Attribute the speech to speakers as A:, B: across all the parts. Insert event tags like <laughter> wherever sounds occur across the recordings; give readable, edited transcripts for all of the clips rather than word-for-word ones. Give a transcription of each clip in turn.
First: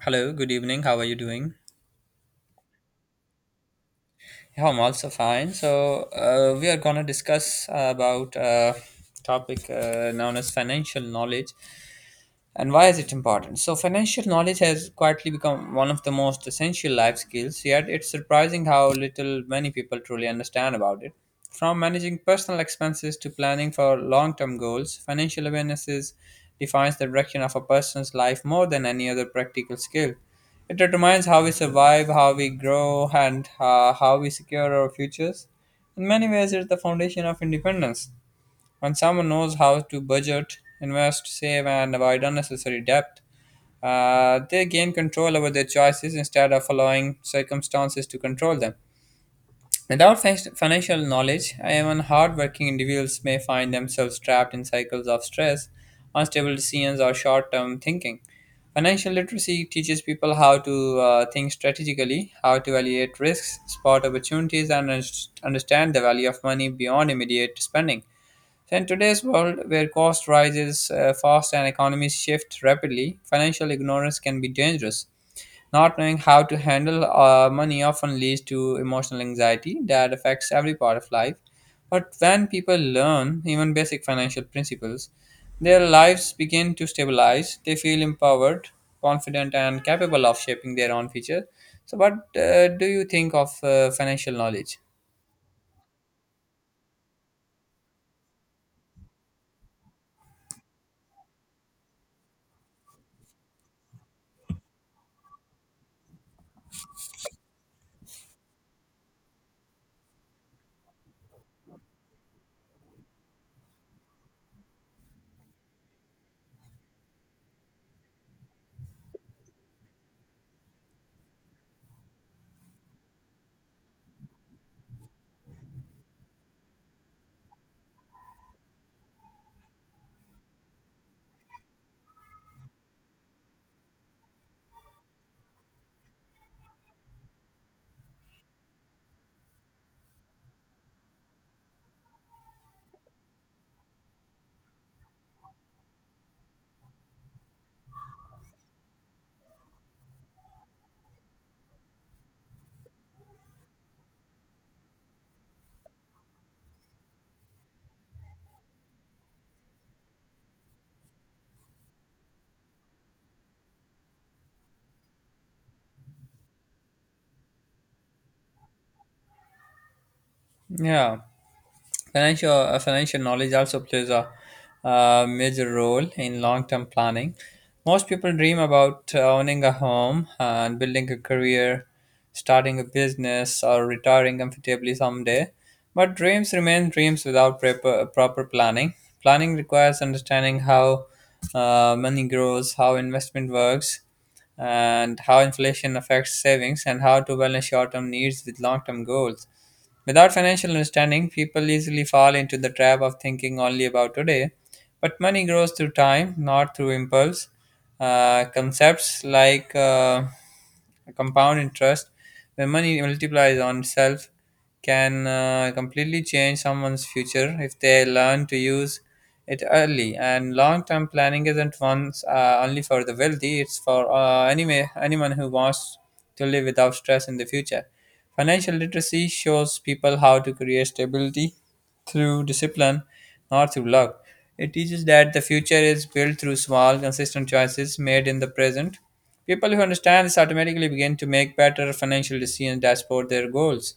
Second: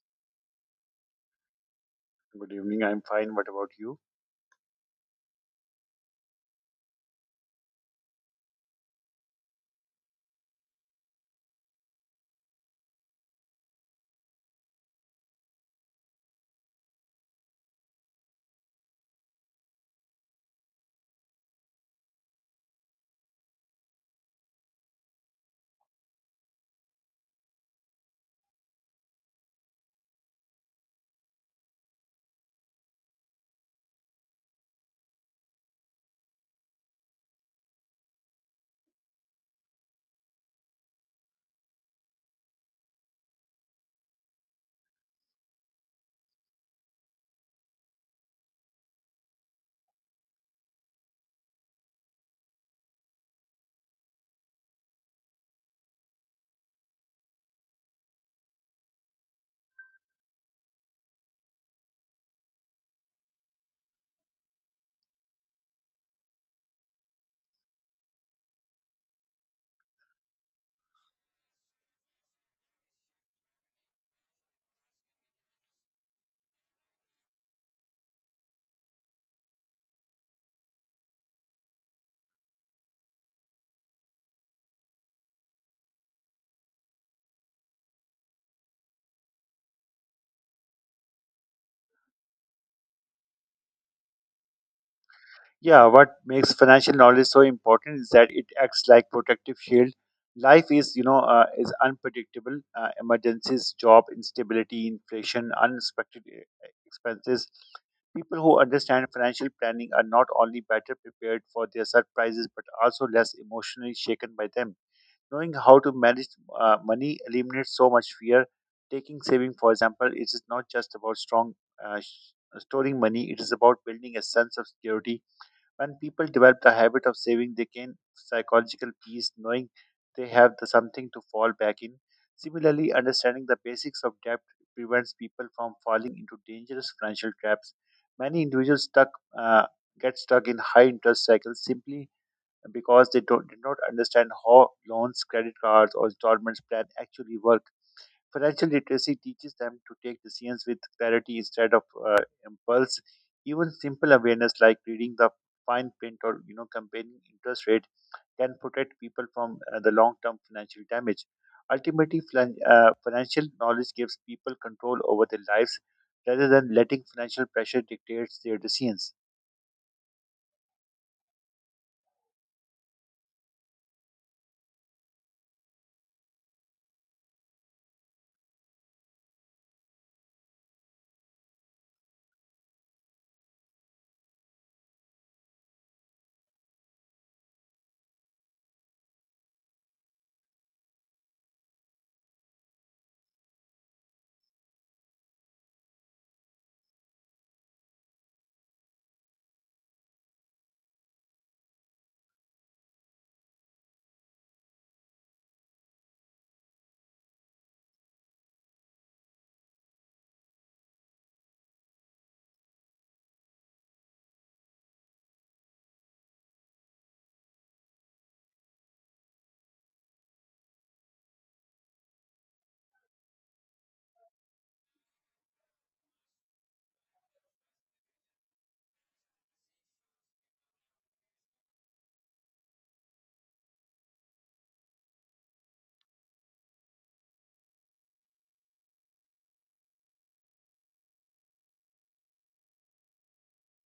A: Hello, good evening. How are you doing?
B: Good evening. I'm fine. What about you?
A: Yeah, I'm also fine. So we are gonna discuss about topic known as financial knowledge. And why is it important? So, financial knowledge has quietly become one of the most essential life skills, yet, it's surprising how little many people truly understand about it. From managing personal expenses to planning for long term goals, financial awareness defines the direction of a person's life more than any other practical skill. It determines how we survive, how we grow, and how we secure our futures. In many ways, it's the foundation of independence. When someone knows how to budget, invest, save, and avoid unnecessary debt, they gain control over their choices instead of allowing circumstances to control them. Without financial knowledge, even hardworking individuals may find themselves trapped in cycles of stress, unstable decisions, or short term thinking. Financial literacy teaches people how to think strategically, how to evaluate risks, spot opportunities, and understand the value of money beyond immediate spending. So in today's world, where cost rises fast and economies shift rapidly, financial ignorance can be dangerous. Not knowing how to handle money often leads to emotional anxiety that affects every part of life. But when people learn even basic financial principles, their lives begin to stabilize. They feel empowered, confident, and capable of shaping their own future. So, what do you think of financial knowledge?
B: Yeah, what makes financial knowledge so important is that it acts like protective shield. Life is, you know, is unpredictable. Emergencies, job instability, inflation, unexpected expenses. People who understand financial planning are not only better prepared for their surprises but also less emotionally shaken by them. Knowing how to manage money eliminates so much fear. Taking saving, for example, it is not just about strong uh, sh- storing money. It is about building a sense of security. When people develop the habit of saving, they gain psychological peace, knowing they have the something to fall back in. Similarly, understanding the basics of debt prevents people from falling into dangerous financial traps. Many individuals stuck uh, get stuck in high interest cycles simply because they don't, did not understand how loans, credit cards, or installments plan actually work. Financial literacy teaches them to take decisions with clarity instead of uh, impulse. Even simple awareness like reading the fine print or you know comparing interest rate can protect people from the long-term financial damage. Ultimately, financial knowledge gives people control over their lives rather than letting financial pressure dictate their decisions.
A: Yeah. Financial knowledge also plays a major role in long-term planning. Most people dream about owning a home and building a career, starting a business, or retiring comfortably someday. But dreams remain dreams without proper planning. Planning requires understanding how money grows, how investment works, and how inflation affects savings, and how to balance short-term needs with long-term goals. Without financial understanding, people easily fall into the trap of thinking only about today. But money grows through time, not through impulse. Concepts like compound interest, when money multiplies on itself, can completely change someone's future if they learn to use it early. And long-term planning isn't once only for the wealthy; it's for anyway anyone who wants to live without stress in the future. Financial literacy shows people how to create stability through discipline, not through luck. It teaches that the future is built through small, consistent choices made in the present. People who understand this automatically begin to make better financial decisions that support their goals.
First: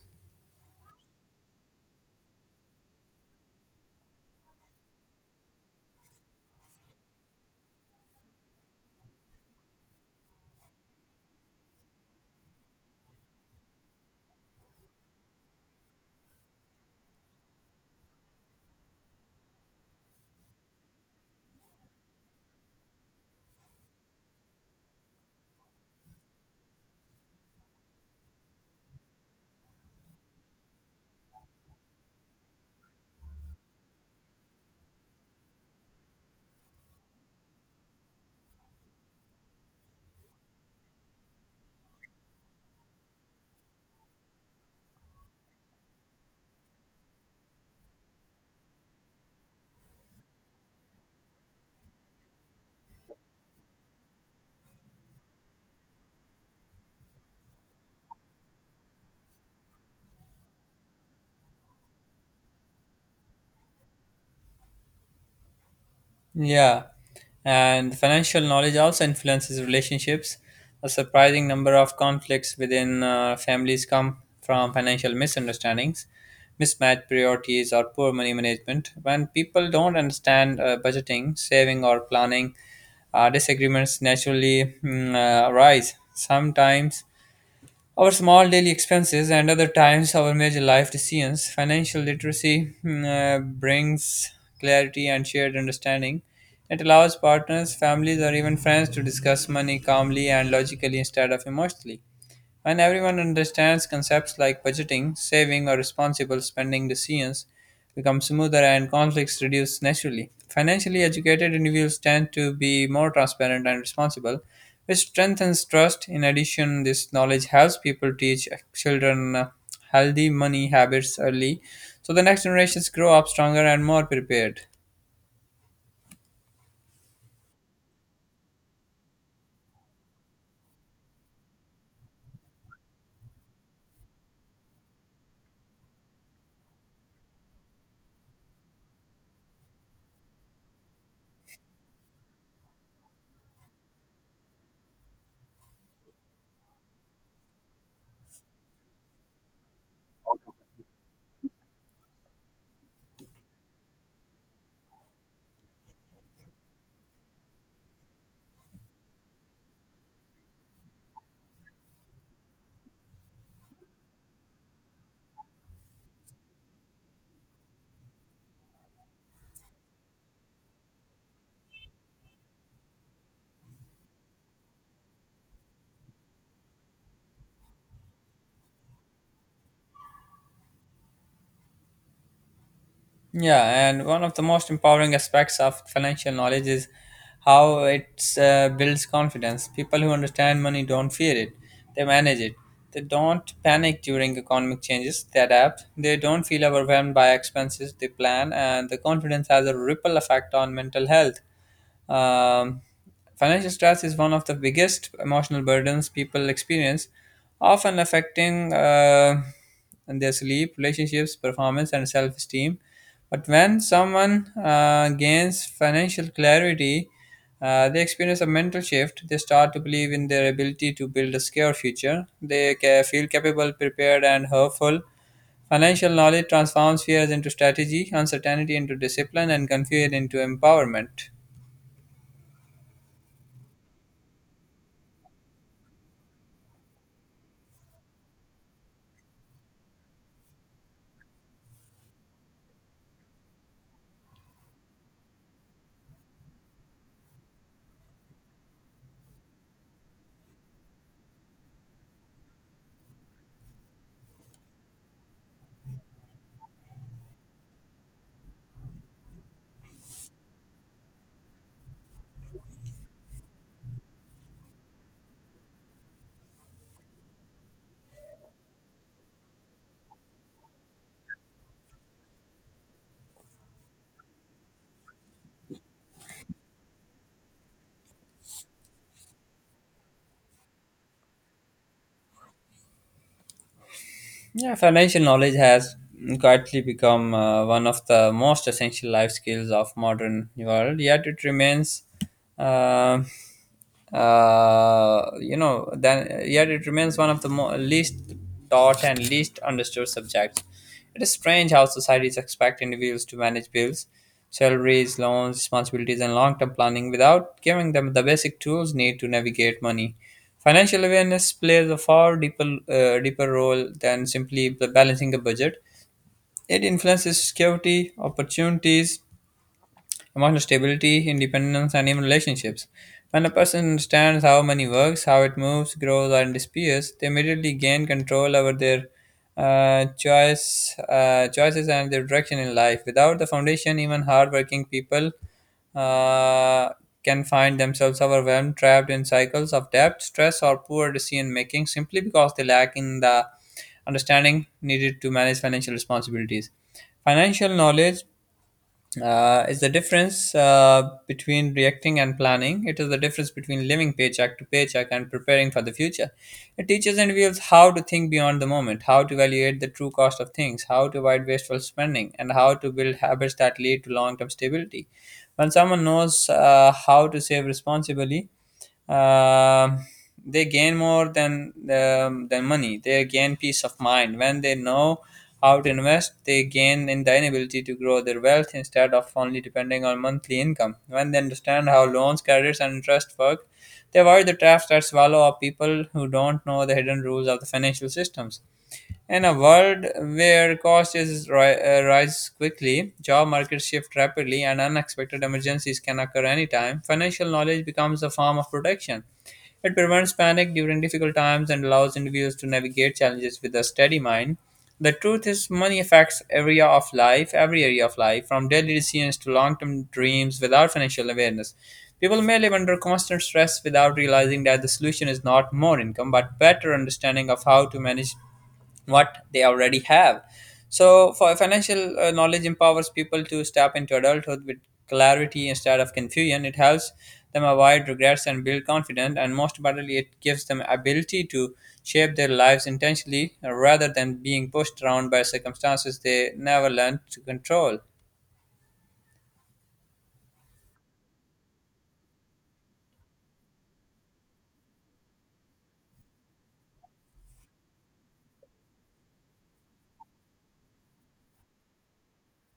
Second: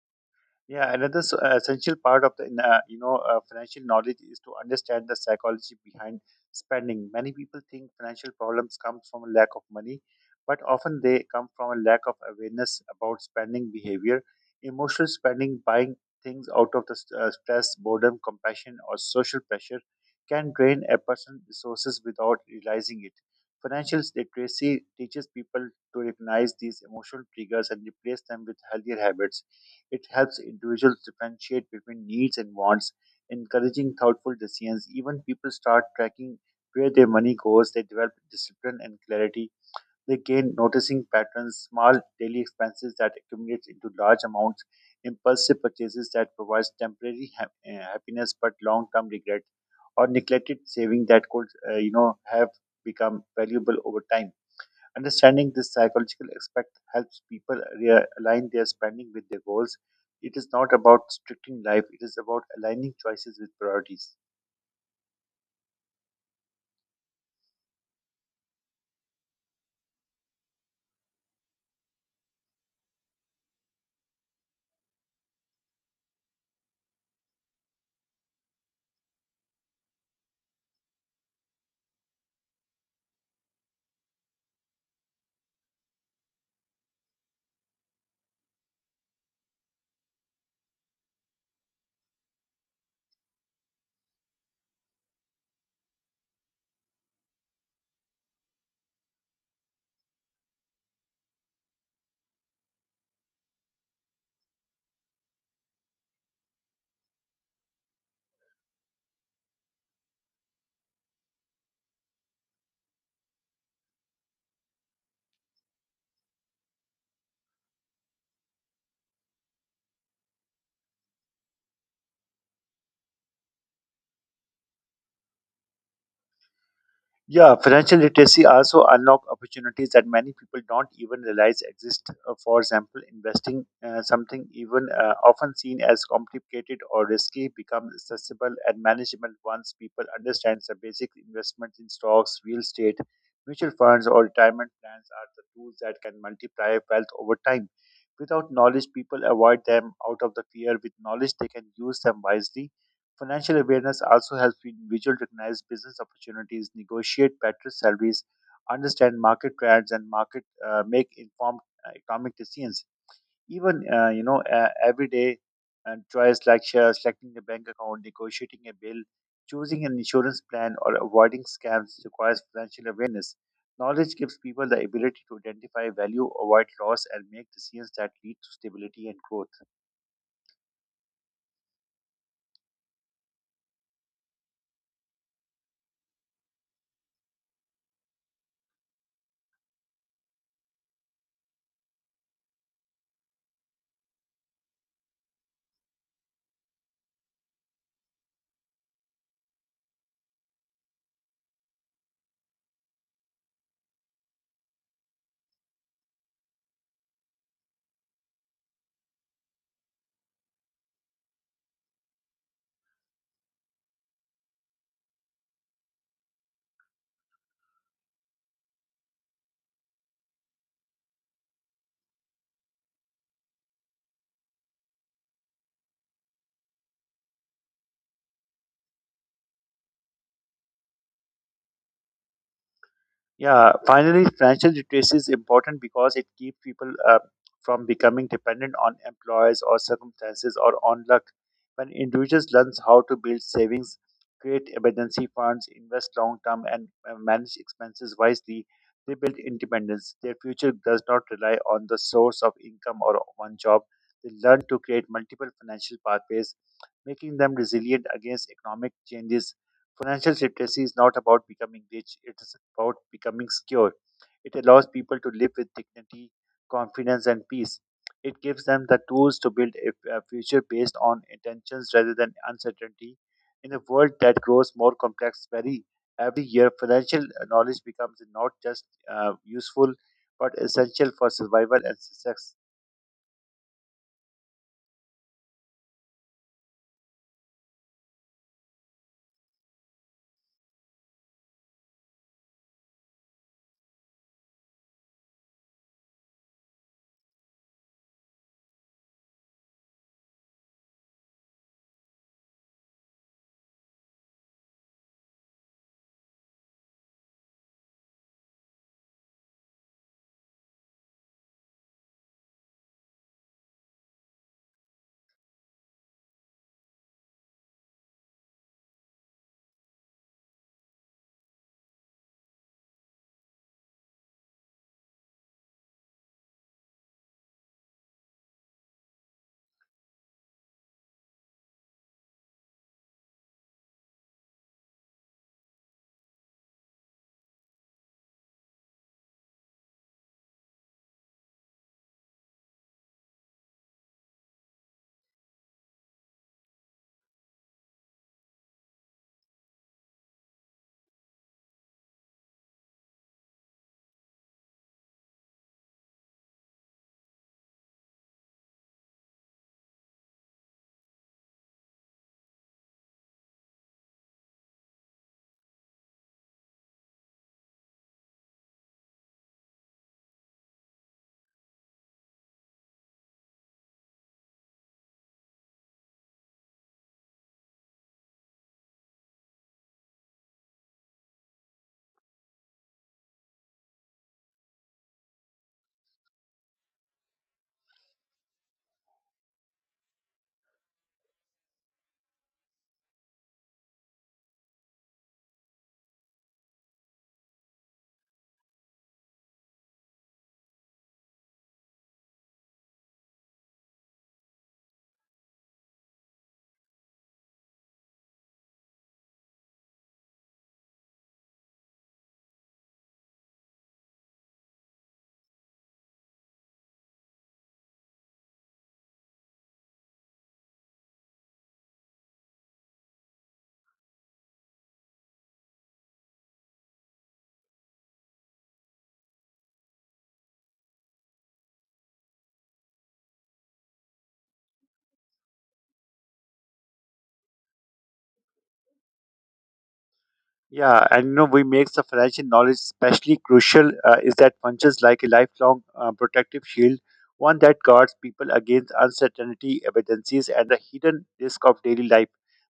B: Yeah, another essential part of the you know financial knowledge is to understand the psychology behind spending. Many people think financial problems come from a lack of money, but often they come from a lack of awareness about spending behavior. Emotional spending, buying things out of stress, boredom, compassion, or social pressure, can drain a person's resources without realizing it. Financial literacy teaches people to recognize these emotional triggers and replace them with healthier habits. It helps individuals differentiate between needs and wants, encouraging thoughtful decisions. Even people start tracking where their money goes, they develop discipline and clarity. They gain noticing patterns, small daily expenses that accumulate into large amounts, impulsive purchases that provides temporary happiness but long-term regret, or neglected saving that could, you know, have become valuable over time. Understanding this psychological aspect helps people realign their spending with their goals. It is not about restricting life, it is about aligning choices with priorities.
A: Yeah, and financial knowledge also influences relationships. A surprising number of conflicts within families come from financial misunderstandings, mismatched priorities, or poor money management. When people don't understand budgeting, saving, or planning, disagreements naturally arise. Sometimes our small daily expenses and other times our major life decisions. Financial literacy brings clarity and shared understanding. It allows partners, families, or even friends to discuss money calmly and logically instead of emotionally. When everyone understands concepts like budgeting, saving, or responsible spending, decisions become smoother and conflicts reduce naturally. Financially educated individuals tend to be more transparent and responsible, which strengthens trust. In addition, this knowledge helps people teach children healthy money habits early so the next generations grow up stronger and more prepared.
B: Yeah, financial literacy also unlock opportunities that many people don't even realize exist. For example, investing something even often seen as complicated or risky becomes accessible and manageable once people understand the basic investments in stocks, real estate, mutual funds, or retirement plans are the tools that can multiply wealth over time. Without knowledge, people avoid them out of the fear. With knowledge, they can use them wisely. Financial awareness also helps individuals recognize business opportunities, negotiate better salaries, understand market trends, and market make informed economic decisions. Even you know everyday choice like selecting a bank account, negotiating a bill, choosing an insurance plan, or avoiding scams requires financial awareness. Knowledge gives people the ability to identify value, avoid loss, and make decisions that lead to stability and growth.
A: Yeah, and one of the most empowering aspects of financial knowledge is how it builds confidence. People who understand money don't fear it, they manage it. They don't panic during economic changes, they adapt. They don't feel overwhelmed by expenses, they plan, and the confidence has a ripple effect on mental health. Um, Financial stress is one of the biggest emotional burdens people experience, often affecting their sleep, relationships, performance, and self esteem. But when someone gains financial clarity, they experience a mental shift. They start to believe in their ability to build a secure future. They feel capable, prepared, and hopeful. Financial knowledge transforms fears into strategy, uncertainty into discipline, and confusion into empowerment.
B: Yeah, finally, financial literacy is important because it keeps people from becoming dependent on employers or circumstances or on luck. When individuals learn how to build savings, create emergency funds, invest long term, and manage expenses wisely, they build independence. Their future does not rely on the source of income or one job. They learn to create multiple financial pathways, making them resilient against economic changes. Financial literacy is not about becoming rich, it is about becoming secure. It allows people to live with dignity, confidence, and peace. It gives them the tools to build a future based on intentions rather than uncertainty. In a world that grows more complex very every year, financial knowledge becomes not just useful but essential for survival and success.
A: Yeah, financial knowledge has quietly become one of the most essential life skills of modern world. Yet it remains, uh, you know, then yet it remains one of the least taught and least understood subjects. It is strange how societies expect individuals to manage bills, salaries, loans, responsibilities, and long-term planning without giving them the basic tools needed to navigate money. Financial awareness plays a far deeper role than simply balancing a budget. It influences security, opportunities, emotional stability, independence, and even relationships. When a person understands how money works, how it moves, grows, and disappears, they immediately gain control over their choices and their direction in life. Without the foundation, even hardworking people uh, can find themselves overwhelmed, trapped in cycles of debt, stress, or poor decision making simply because they lack in the understanding needed to manage financial responsibilities. Financial knowledge is the difference between reacting and planning. It is the difference between living paycheck to paycheck and preparing for the future. It teaches individuals how to think beyond the moment, how to evaluate the true cost of things, how to avoid wasteful spending, and how to build habits that lead to long term stability. When someone knows how to save responsibly, um they gain more than money. They gain peace of mind when they know how to invest. They gain in the ability to grow their wealth instead of only depending on monthly income. When they understand how loans, credits, and interest work, they avoid the traps that swallow up people who don't know the hidden rules of the financial systems. In a world where cost is rise quickly, job markets shift rapidly, and unexpected emergencies can occur anytime, financial knowledge becomes a form of protection. It prevents panic during difficult times and allows individuals to navigate challenges with a steady mind. The truth is, money affects area of life, every area of life, from daily decisions to long-term dreams. Without financial awareness, people may live under constant stress without realizing that the solution is not more income, but better understanding of how to manage what they already have. So, for financial knowledge empowers people to step into adulthood with clarity instead of confusion. It helps them avoid regrets and build confidence, and most importantly, it gives them ability to shape their lives intentionally rather than being pushed around by circumstances they never learned to control.
B: Yeah, and you know, we makes the financial knowledge especially crucial is that functions like a lifelong protective shield, one that guards people against uncertainty, evidences, and the hidden risk of daily life.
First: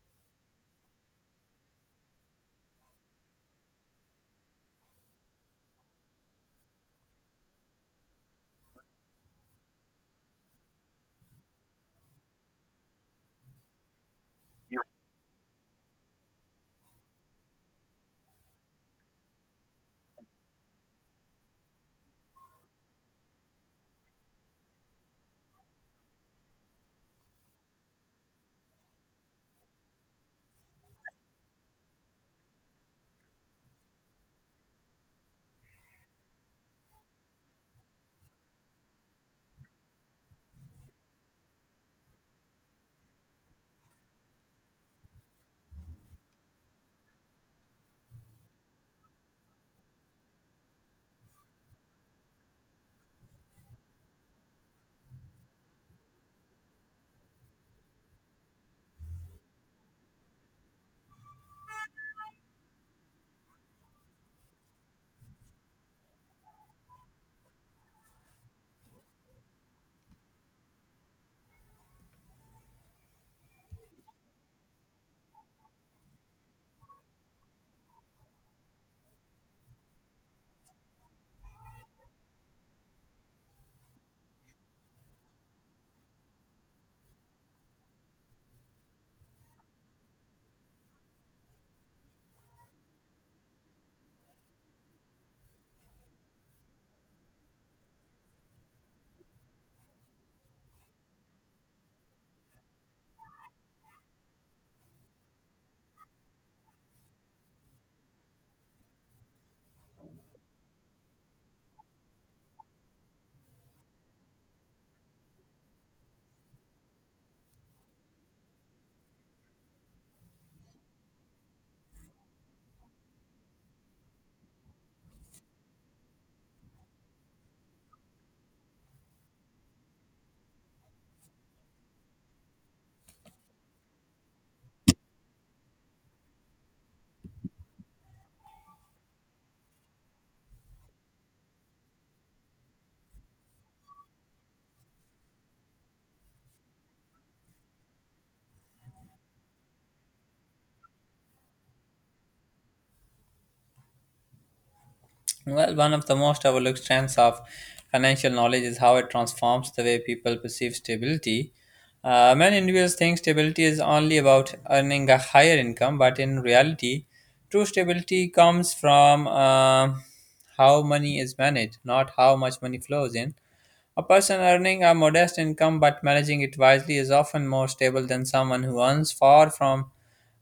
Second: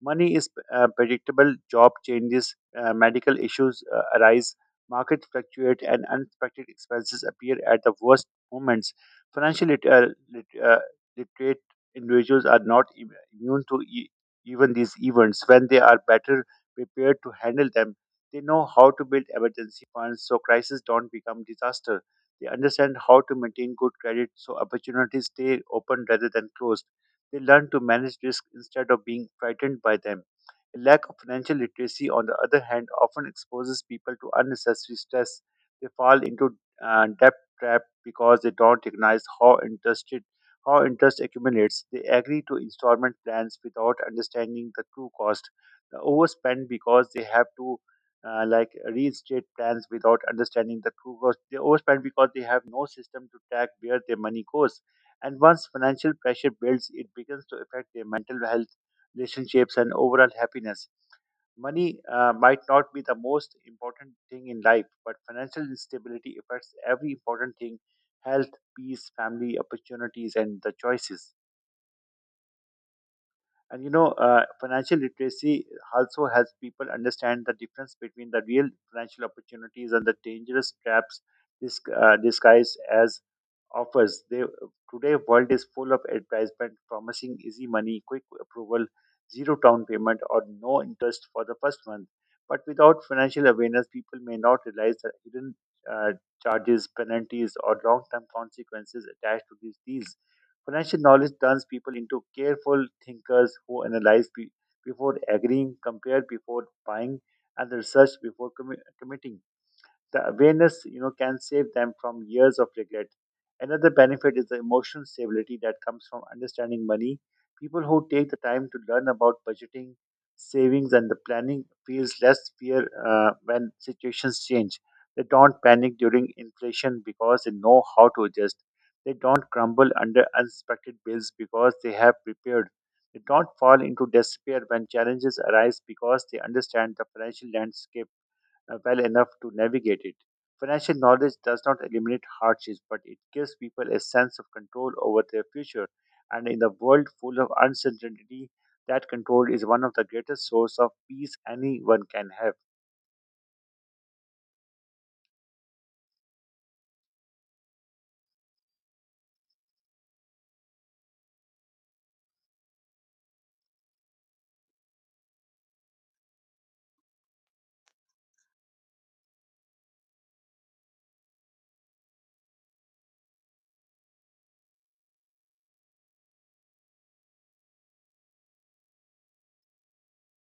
B: Money is predictable, job changes, medical issues arise, markets fluctuate, and unexpected expenses appear at the worst moments. Financial lit- uh, literate individuals are not immune to even these events when they are better prepared to handle them. They know how to build emergency funds so crises don't become disaster. They understand how to maintain good credit so opportunities stay open rather than closed. They learn to manage risk instead of being frightened by them. A lack of financial literacy, on the other hand, often exposes people to unnecessary stress. They fall into debt trap because they don't recognize how interest accumulates. They agree to installment plans without understanding the true cost overspend because they have to like restate plans without understanding the true cost. They overspend because they have no system to track where their money goes. And once financial pressure builds, it begins to affect their mental health, relationships, and overall happiness. Money might not be the most important thing in life, but financial instability affects every important thing health, peace, family, opportunities, and the choices. And you know, financial literacy also helps people understand the difference between the real financial opportunities and the dangerous traps disguised as offers. They, today, world is full of advertisement promising easy money, quick approval, zero down payment, or no interest for the first month. But without financial awareness, people may not realize the hidden uh, charges, penalties, or long-term consequences attached to these deals. Financial knowledge turns people into careful thinkers who analyze before agreeing, compare before buying, and research before committing. The awareness, you know, can save them from years of regret. Another benefit is the emotional stability that comes from understanding money. People who take the time to learn about budgeting, savings, and the planning feels less fear when situations change. They don't panic during inflation because they know how to adjust. They don't crumble under unexpected bills because they have prepared. They don't fall into despair when challenges arise because they understand the financial landscape well enough to navigate it. Financial knowledge does not eliminate hardships, but it gives people a sense of control over their future. And in a world full of uncertainty, that control is one of the greatest sources of peace anyone can have.
A: Well, one of the most overlooked strengths of financial knowledge is how it transforms the way people perceive stability. Many individuals think stability is only about earning a higher income, but in reality, true stability comes from how money is managed, not how much money flows in. A person earning a modest income but managing it wisely is often more stable than someone who earns far from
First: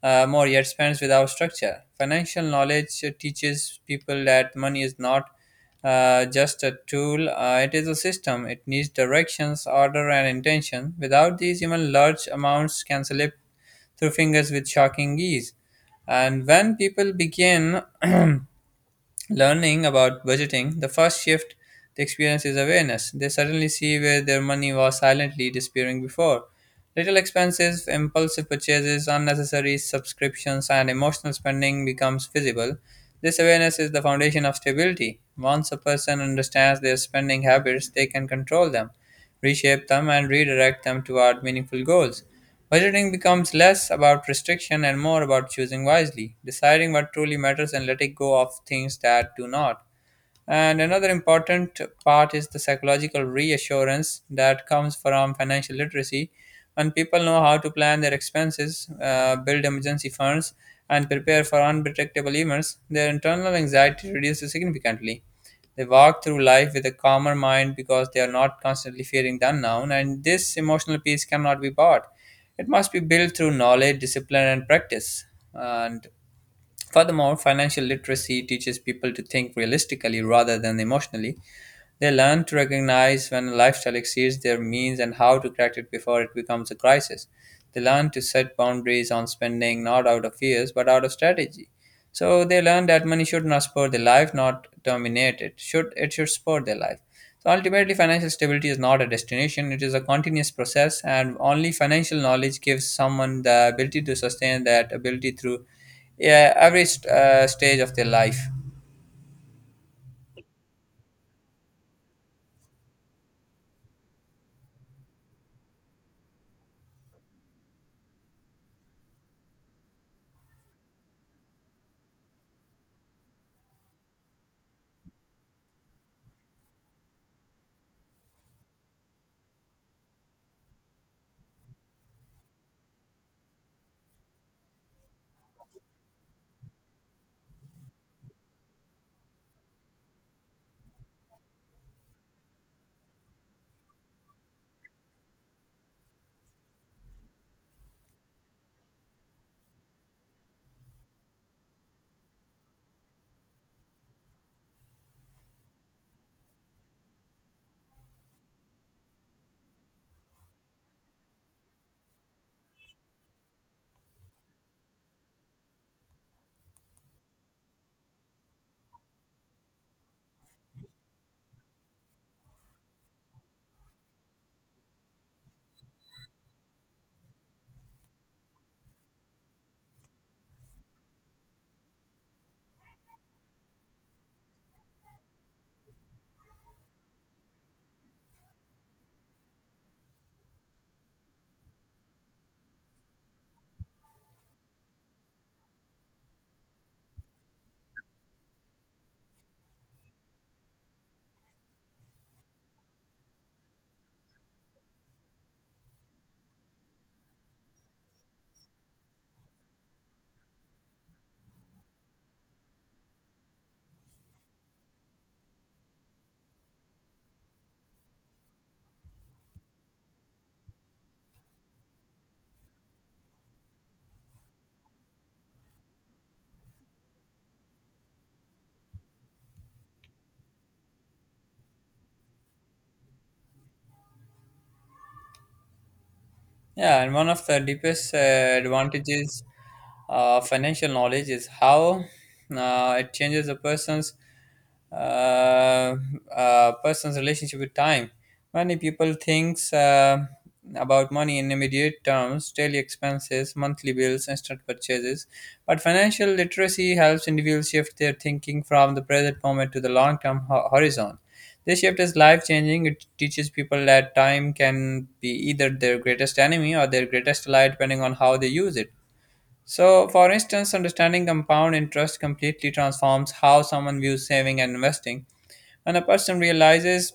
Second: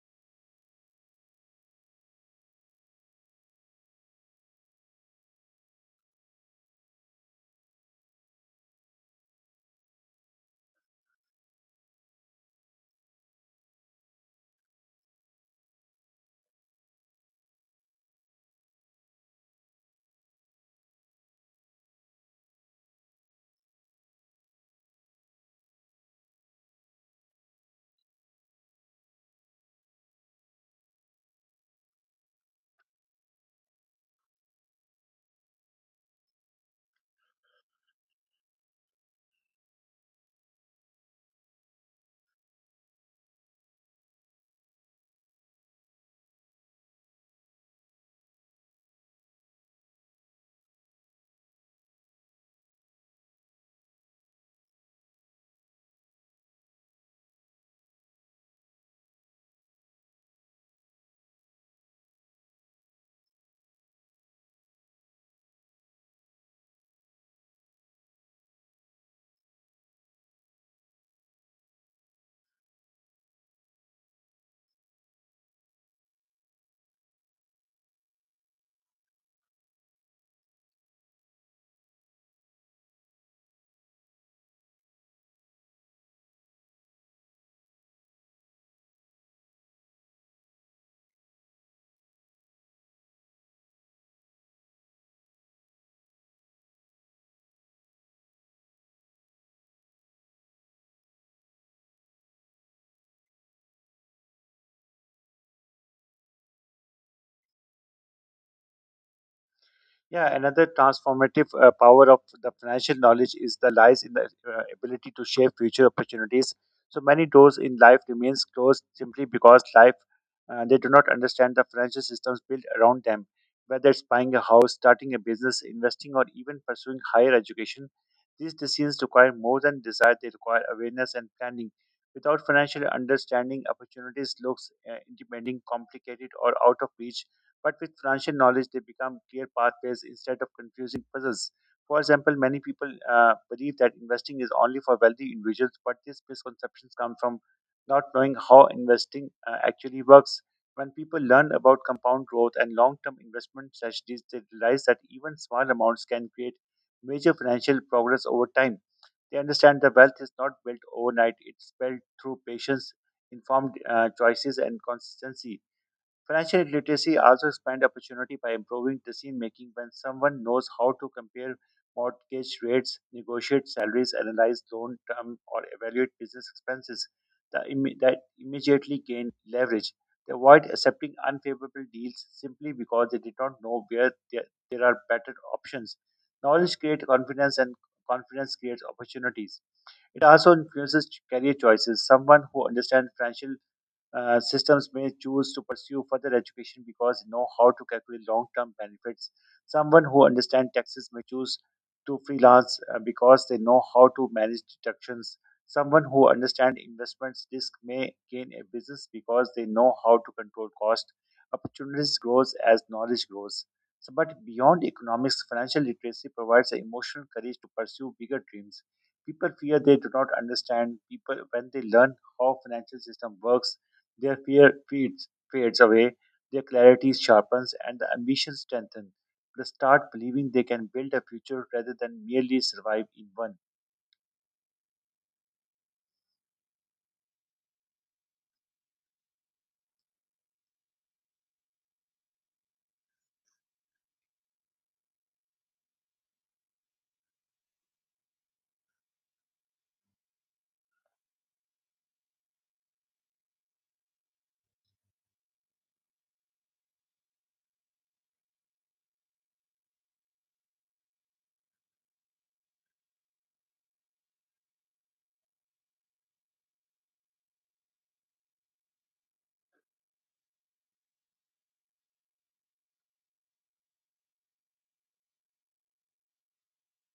A: more yet spends without structure. Financial knowledge teaches people that money is not just a tool, it is a system. It needs directions, order, and intention. Without these, even large amounts can slip through fingers with shocking ease. And when people begin <clears throat> learning about budgeting, the first shift they experience is awareness. They suddenly see where their money was silently disappearing before. Little expenses, impulsive purchases, unnecessary subscriptions, and emotional spending becomes visible. This awareness is the foundation of stability. Once a person understands their spending habits, they can control them, reshape them, and redirect them toward meaningful goals. Budgeting becomes less about restriction and more about choosing wisely, deciding what truly matters and letting go of things that do not. And another important part is the psychological reassurance that comes from financial literacy. When people know how to plan their expenses, build emergency funds, and prepare for unpredictable events, their internal anxiety reduces significantly. They walk through life with a calmer mind because they are not constantly fearing the unknown, and this emotional peace cannot be bought. It must be built through knowledge, discipline, and practice. And Furthermore, financial literacy teaches people to think realistically rather than emotionally. They learn to recognize when a lifestyle exceeds their means and how to correct it before it becomes a crisis. They learn to set boundaries on spending not out of fears but out of strategy. So they learn that money should not support their life, not dominate it. Should support their life. So ultimately, financial stability is not a destination; it is a continuous process, and only financial knowledge gives someone the ability to sustain that ability through every stage of their life.
B: Yeah, another transformative power of the financial knowledge is the lies in the ability to shape future opportunities. So many doors in life remains closed simply because life they do not understand the financial systems built around them. Whether it's buying a house, starting a business, investing, or even pursuing higher education, these decisions require more than desire. They require awareness and planning. Without financial understanding, opportunities looks intimidating, complicated, or out of reach but with financial knowledge, they become clear pathways instead of confusing puzzles. For example, many people believe that investing is only for wealthy individuals, but these misconceptions come from not knowing how investing actually works. When people learn about compound growth and long term investment strategies, they realize that even small amounts can create major financial progress over time. They understand that wealth is not built overnight, it's built through patience, informed choices, and consistency. Financial literacy also expands opportunity by improving decision making when someone knows how to compare mortgage rates, negotiate salaries, analyze loan term, or evaluate business expenses. That immediately gain leverage. They avoid accepting unfavorable deals simply because they did not know there are better options. Knowledge creates confidence, and confidence creates opportunities. It also influences career choices. Someone who understands financial systems may choose to pursue further education because they know how to calculate long term benefits. Someone who understands taxes may choose to freelance because they know how to manage deductions. Someone who understands investments risk may gain a business because they know how to control cost. Opportunities grows as knowledge grows. So, but beyond economics, financial literacy provides the emotional courage to pursue bigger dreams. People fear they do not understand people when they learn how financial system works their fear fades away, their clarity sharpens, and the ambition strengthens. They start believing they can build a future rather than merely survive in one.
A: Yeah, and one of the deepest advantages financial knowledge is how it changes a uh, person's relationship with time. Many people thinks about money in immediate terms, daily expenses, monthly bills, instant purchases. But financial literacy helps individuals shift their thinking from the present moment to the long-term horizon. This shift is life changing. It teaches people that time can be either their greatest enemy or their greatest ally, depending on how they use it. So, for instance, understanding compound interest completely transforms how someone views saving and investing. When a person realizes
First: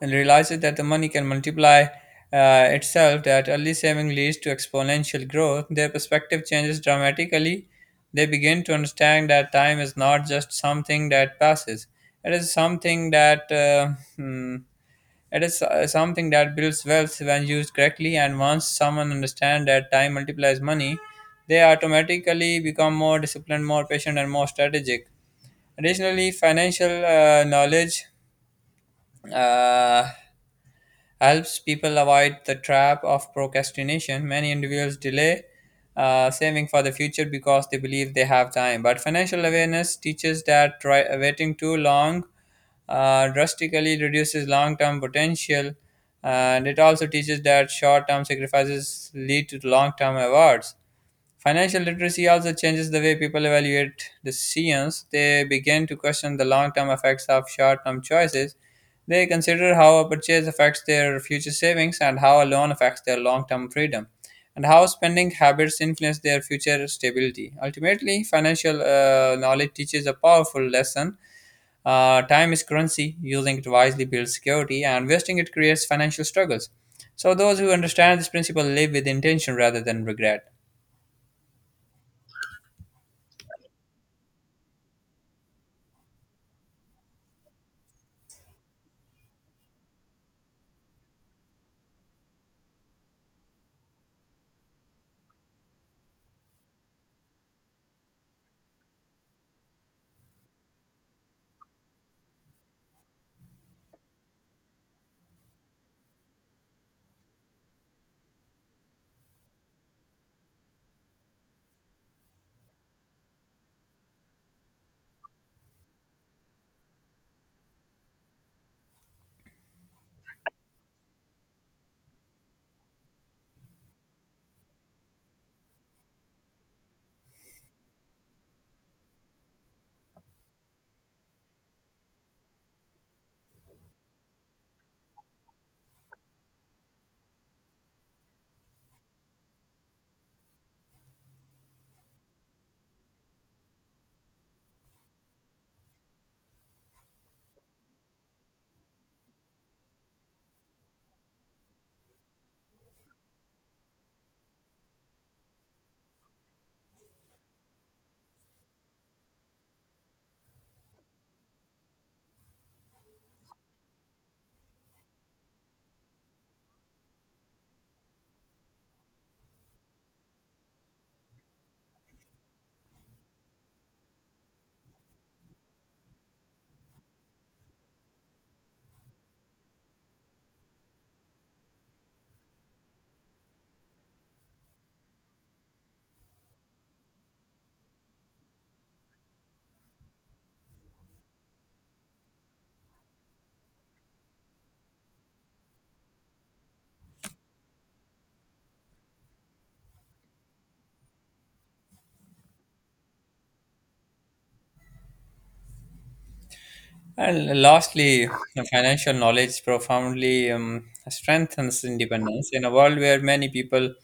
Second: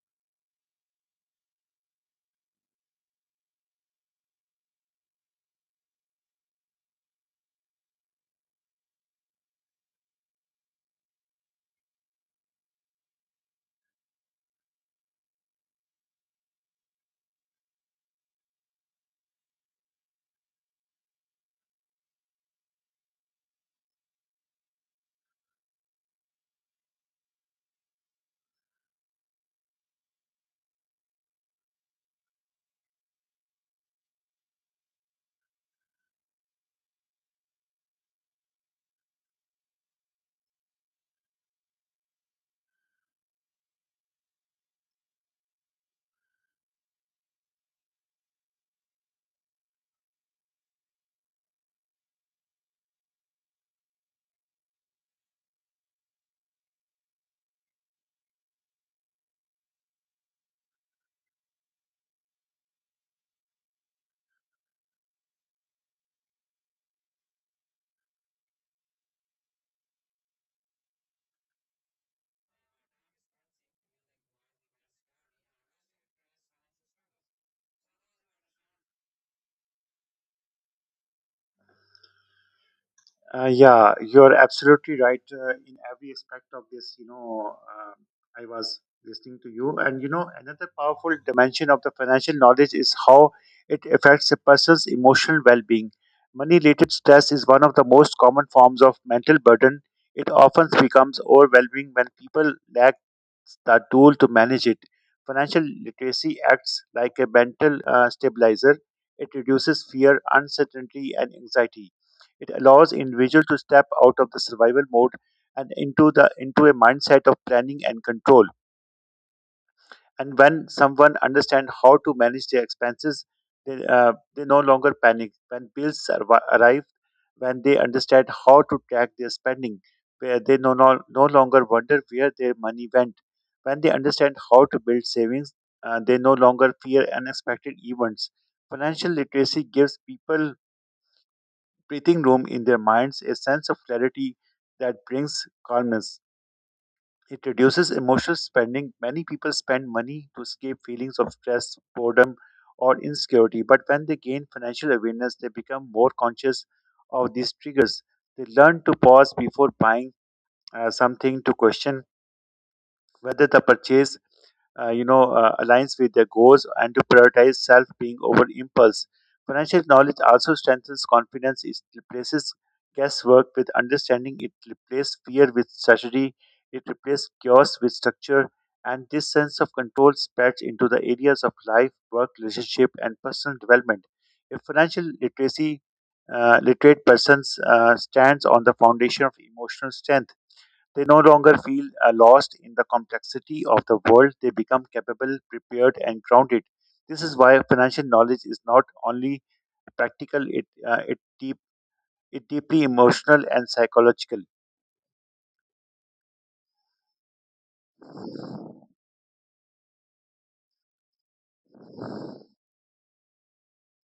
A: and realizes that the money can multiply itself, that early saving leads to exponential growth, their perspective changes dramatically. They begin to understand that time is not just something that passes, it is something that it is something that builds wealth when used correctly. And once someone understands that time multiplies money, they automatically become more disciplined, more patient, and more strategic. Additionally, financial knowledge uh, helps people avoid the trap of procrastination. Many individuals delay saving for the future because they believe they have time. But financial awareness teaches that waiting too long drastically reduces long term potential, and it also teaches that short term sacrifices lead to long term rewards. Financial literacy also changes the way people evaluate decisions. They begin to question the long term effects of short term choices. They consider how a purchase affects their future savings and how a loan affects their long term freedom, and how spending habits influence their future stability. Ultimately, financial knowledge teaches a powerful lesson. Time is currency, using it wisely builds security, and wasting it creates financial struggles. So, those who understand this principle live with intention rather than regret.
B: Yeah, you're absolutely right in every aspect of this. You know, I was listening to you, and you know, another powerful dimension of the financial knowledge is how it affects a person's emotional well being. Money related stress is one of the most common forms of mental burden. It often becomes overwhelming when people lack the tool to manage it. Financial literacy acts like a mental stabilizer, it reduces fear, uncertainty, and anxiety it allows individual to step out of the survival mode and into a mindset of planning and control. And when someone understands how to manage their expenses, they no longer panic. When bills arrive, when they understand how to track their spending, where they no longer wonder where their money went. When they understand how to build savings, they no longer fear unexpected events. Financial literacy gives people breathing room in their minds, a sense of clarity that brings calmness. It reduces emotional spending. Many people spend money to escape feelings of stress, boredom, or insecurity, but when they gain financial awareness, they become more conscious of these triggers. They learn to pause before buying something, to question whether the purchase aligns with their goals, and to prioritize self being over impulse. Financial knowledge also strengthens confidence. It replaces guesswork with understanding, it replaces fear with strategy, it replaces chaos with structure, and this sense of control spreads into the areas of life, work, relationship, and personal development. If financial literacy Literate persons stands on the foundation of emotional strength. They no longer feel lost in the complexity of the world. They become capable, prepared, and grounded. This is why financial knowledge is not only practical; it it deep it deeply emotional and psychological.
A: And lastly, the financial knowledge profoundly strengthens independence. In a world where many people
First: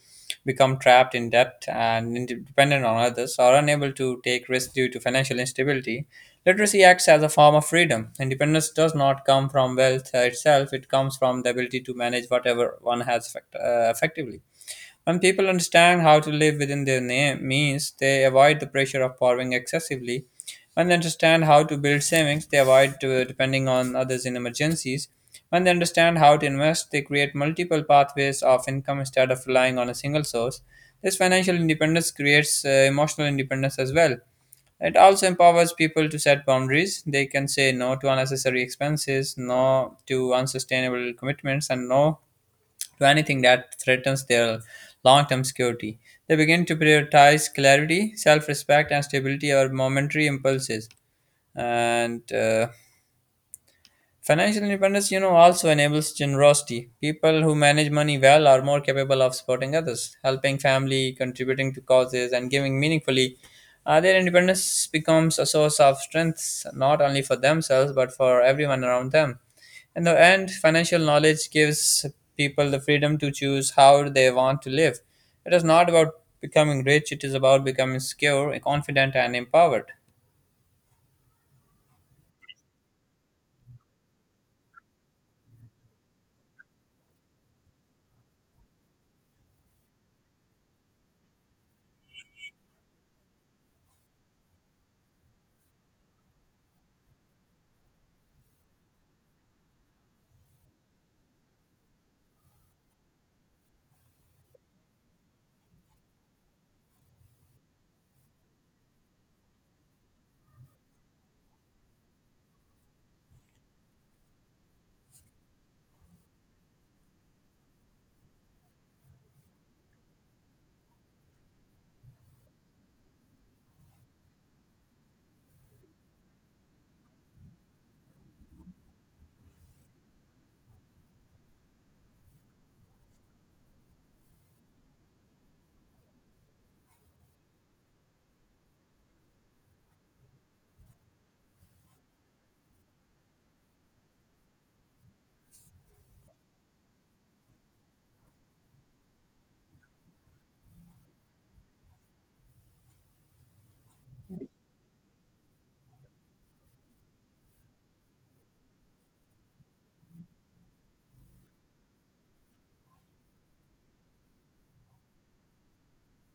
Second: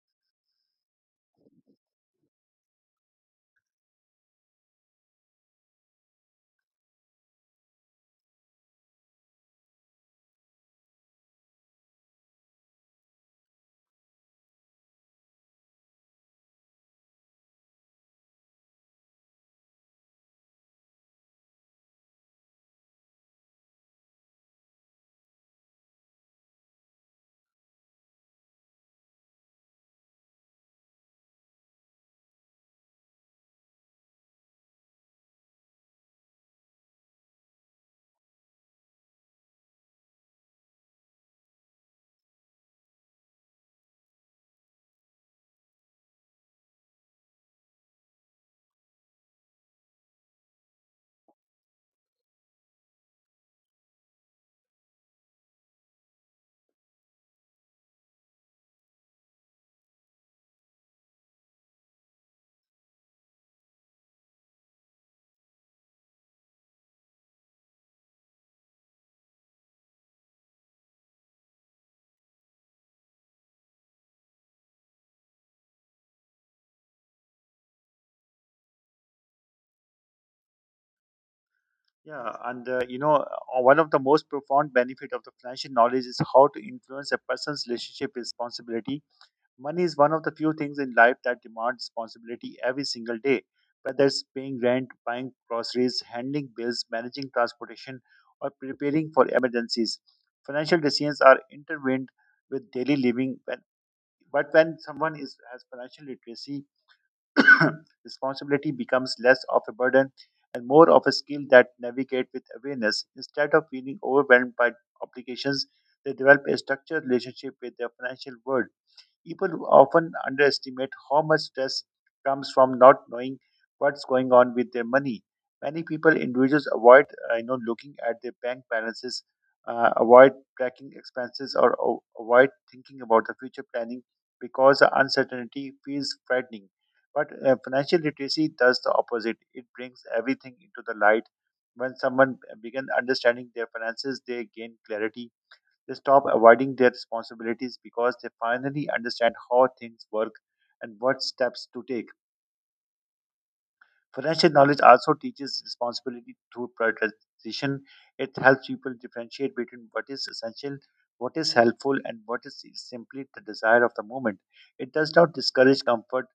A: become trapped in debt and dependent on others, or unable to take risks due to financial instability, literacy acts as a form of freedom. Independence does not come from wealth itself; it comes from the ability to manage whatever one has effectively. When people understand how to live within their name, means, they avoid the pressure of borrowing excessively. When they understand how to build savings, they avoid depending on others in emergencies. When they understand how to invest, they create multiple pathways of income instead of relying on a single source. This financial independence creates emotional independence as well. It also empowers people to set boundaries. They can say no to unnecessary expenses, no to unsustainable commitments, and no to anything that threatens their long term security. They begin to prioritize clarity, self respect, and stability over momentary impulses. And Financial independence, you know, also enables generosity. People who manage money well are more capable of supporting others, helping family, contributing to causes, and giving meaningfully. Their independence becomes a source of strength not only for themselves but for everyone around them. In the end, financial knowledge gives people the freedom to choose how they want to live. It is not about becoming rich, it is about becoming secure, confident, and empowered.
B: Yeah, and one of the most profound benefit of the financial knowledge is how to influence a person's relationship with responsibility. Money is one of the few things in life that demand responsibility every single day, whether it's paying rent, buying groceries, handling bills, managing transportation, or preparing for emergencies. Financial decisions are intertwined with daily living, but when someone has financial literacy, <clears throat> responsibility becomes less of a burden and more of a skill that navigate with awareness. Instead of feeling overwhelmed by obligations, they develop a structured relationship with their financial world. People often underestimate how much stress comes from not knowing what's going on with their money. Many people, individuals, avoid looking at their bank balances, avoid tracking expenses, or avoid thinking about the future planning because the uncertainty feels frightening. But financial literacy does the opposite. It brings everything into the light. When someone begins understanding their finances, they gain clarity. They stop avoiding their responsibilities because they finally understand how things work and what steps to take. Financial knowledge also teaches responsibility through prioritization. It helps people differentiate between what is essential, what is helpful, and what is simply the desire of the moment. It does not discourage comfort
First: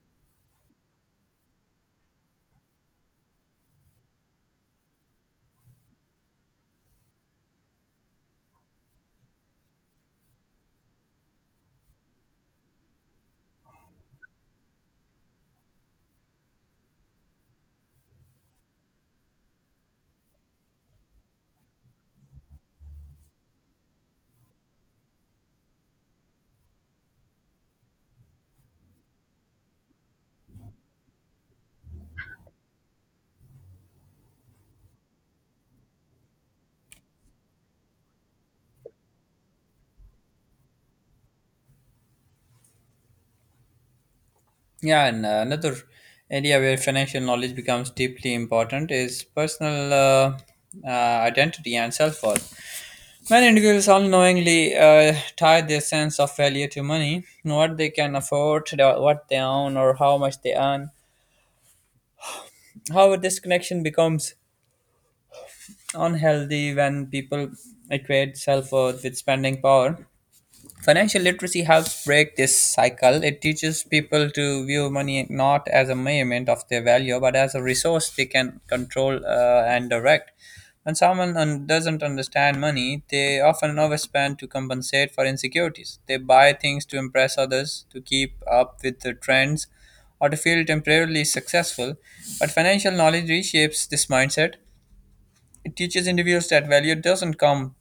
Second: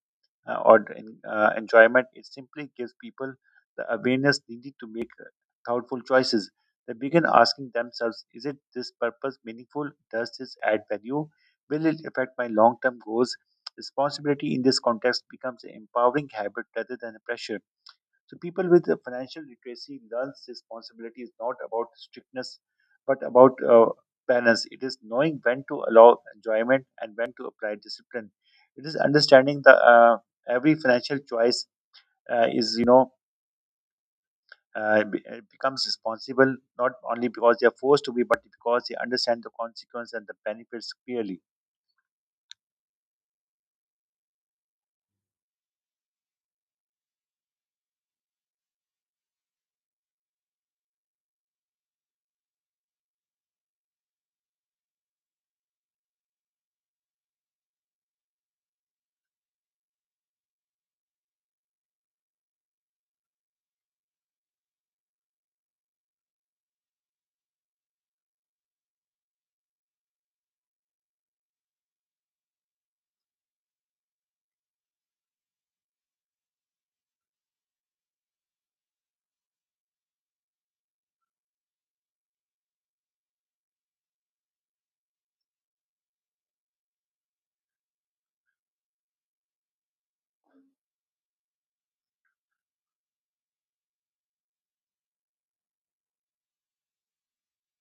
B: or enjoyment. It simply gives people the awareness needed to make thoughtful choices. They begin asking themselves, is it this purpose meaningful? Does this add value? Will it affect my long term goals? Responsibility in this context becomes an empowering habit rather than a pressure. So people with the financial literacy learns responsibility is not about strictness, but about balance. It is knowing when to allow enjoyment and when to apply discipline. It is understanding the every financial choice is you know be- becomes responsible not only because they are forced to be, but because they understand the consequence and the benefits clearly.
A: Yeah, and another area where financial knowledge becomes deeply important is personal identity and self worth. Many individuals unknowingly tie their sense of value to money, what they can afford, what they own, or how much they earn. However, this connection becomes unhealthy when people equate self worth with spending power. Financial literacy helps break this cycle. It teaches people to view money not as a measurement of their value, but as a resource they can control and direct. When doesn't understand money, they often overspend to compensate for insecurities. They buy things to impress others, to keep up with the trends, or to feel temporarily successful. But financial knowledge reshapes this mindset. It teaches individuals that value doesn't come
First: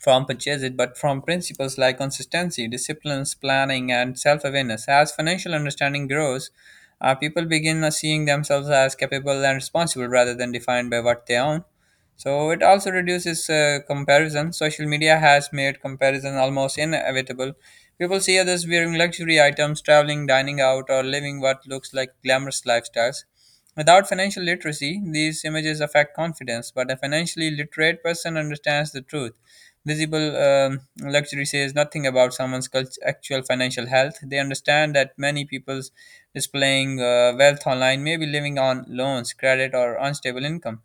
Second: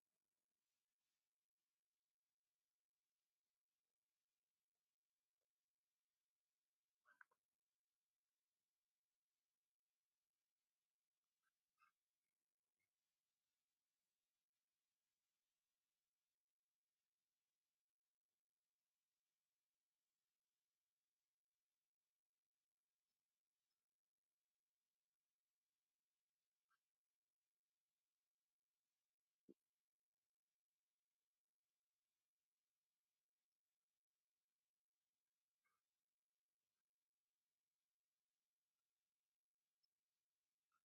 A: from purchases but from principles like consistency, disciplines, planning, and self awareness. As financial understanding grows, people begin seeing themselves as capable and responsible rather than defined by what they own. So it also reduces comparison. Social media has made comparison almost inevitable. People see others wearing luxury items, traveling, dining out, or living what looks like glamorous lifestyles. Without financial literacy, these images affect confidence, but a financially literate person understands the truth. Visible luxury says nothing about someone's actual financial health. They understand that many people's displaying wealth online may be living on loans, credit, or unstable income.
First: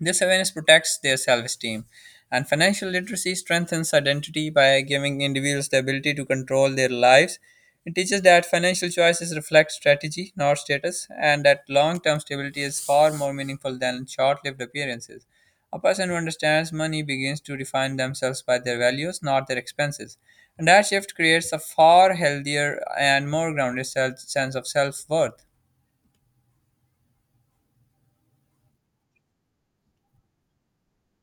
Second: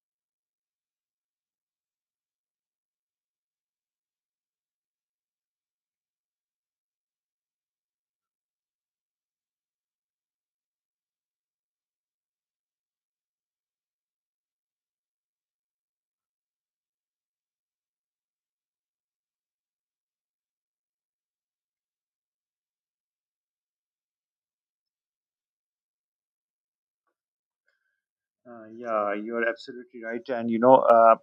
A: This awareness protects their self esteem, and financial literacy strengthens identity by giving individuals the ability to control their lives. It teaches that financial choices reflect strategy, not status, and that long term stability is far more meaningful than short lived appearances. A person who understands money begins to define themselves by their values, not their expenses. And that shift creates a far healthier and more grounded sense of self worth.
B: Yeah, you are absolutely right, and you know.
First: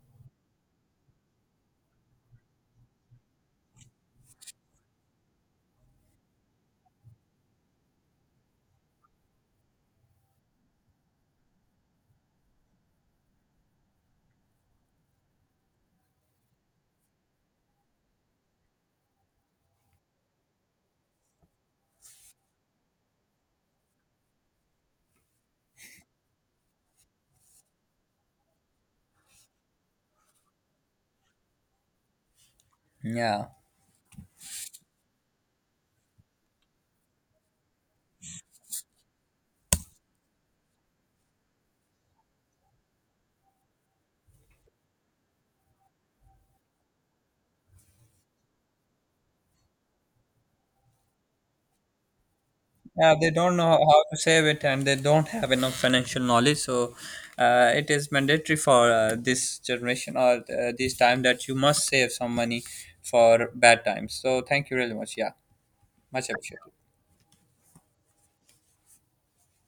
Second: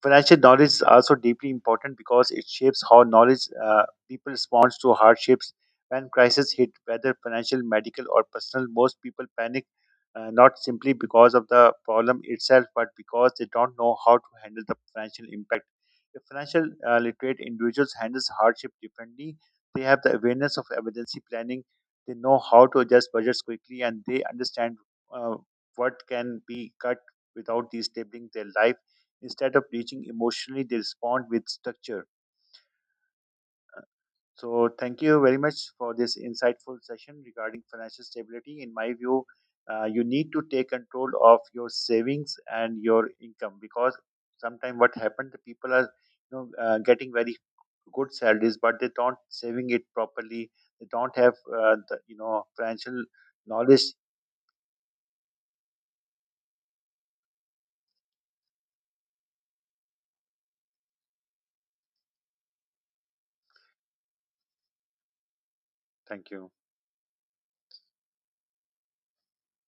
B: Financial knowledge is also deeply important because it shapes how knowledge people respond to hardships. When crises hit, whether financial, medical, or personal, most people panic, not simply because of the problem itself, but because they don't know how to handle the financial impact. If financial literate individuals handles hardship differently, they have the awareness of emergency planning. They know how to adjust budgets quickly, and they understand uh, what can be cut without disabling their life. Instead of reaching emotionally, they respond with structure.
A: Yeah.
B: So, thank you very much for this insightful session regarding financial stability. In my view, you need to take control of your savings and your income, because sometimes what happens, the people are getting very good salaries, but they don't saving it properly. They don't have the, you know financial
A: Yeah, they don't know
B: knowledge.
A: how to save it and they don't have enough financial knowledge. So, it is mandatory for this generation or this time that you must save some money for bad times. So, thank you really much. Yeah, much
B: Thank you.
A: appreciated.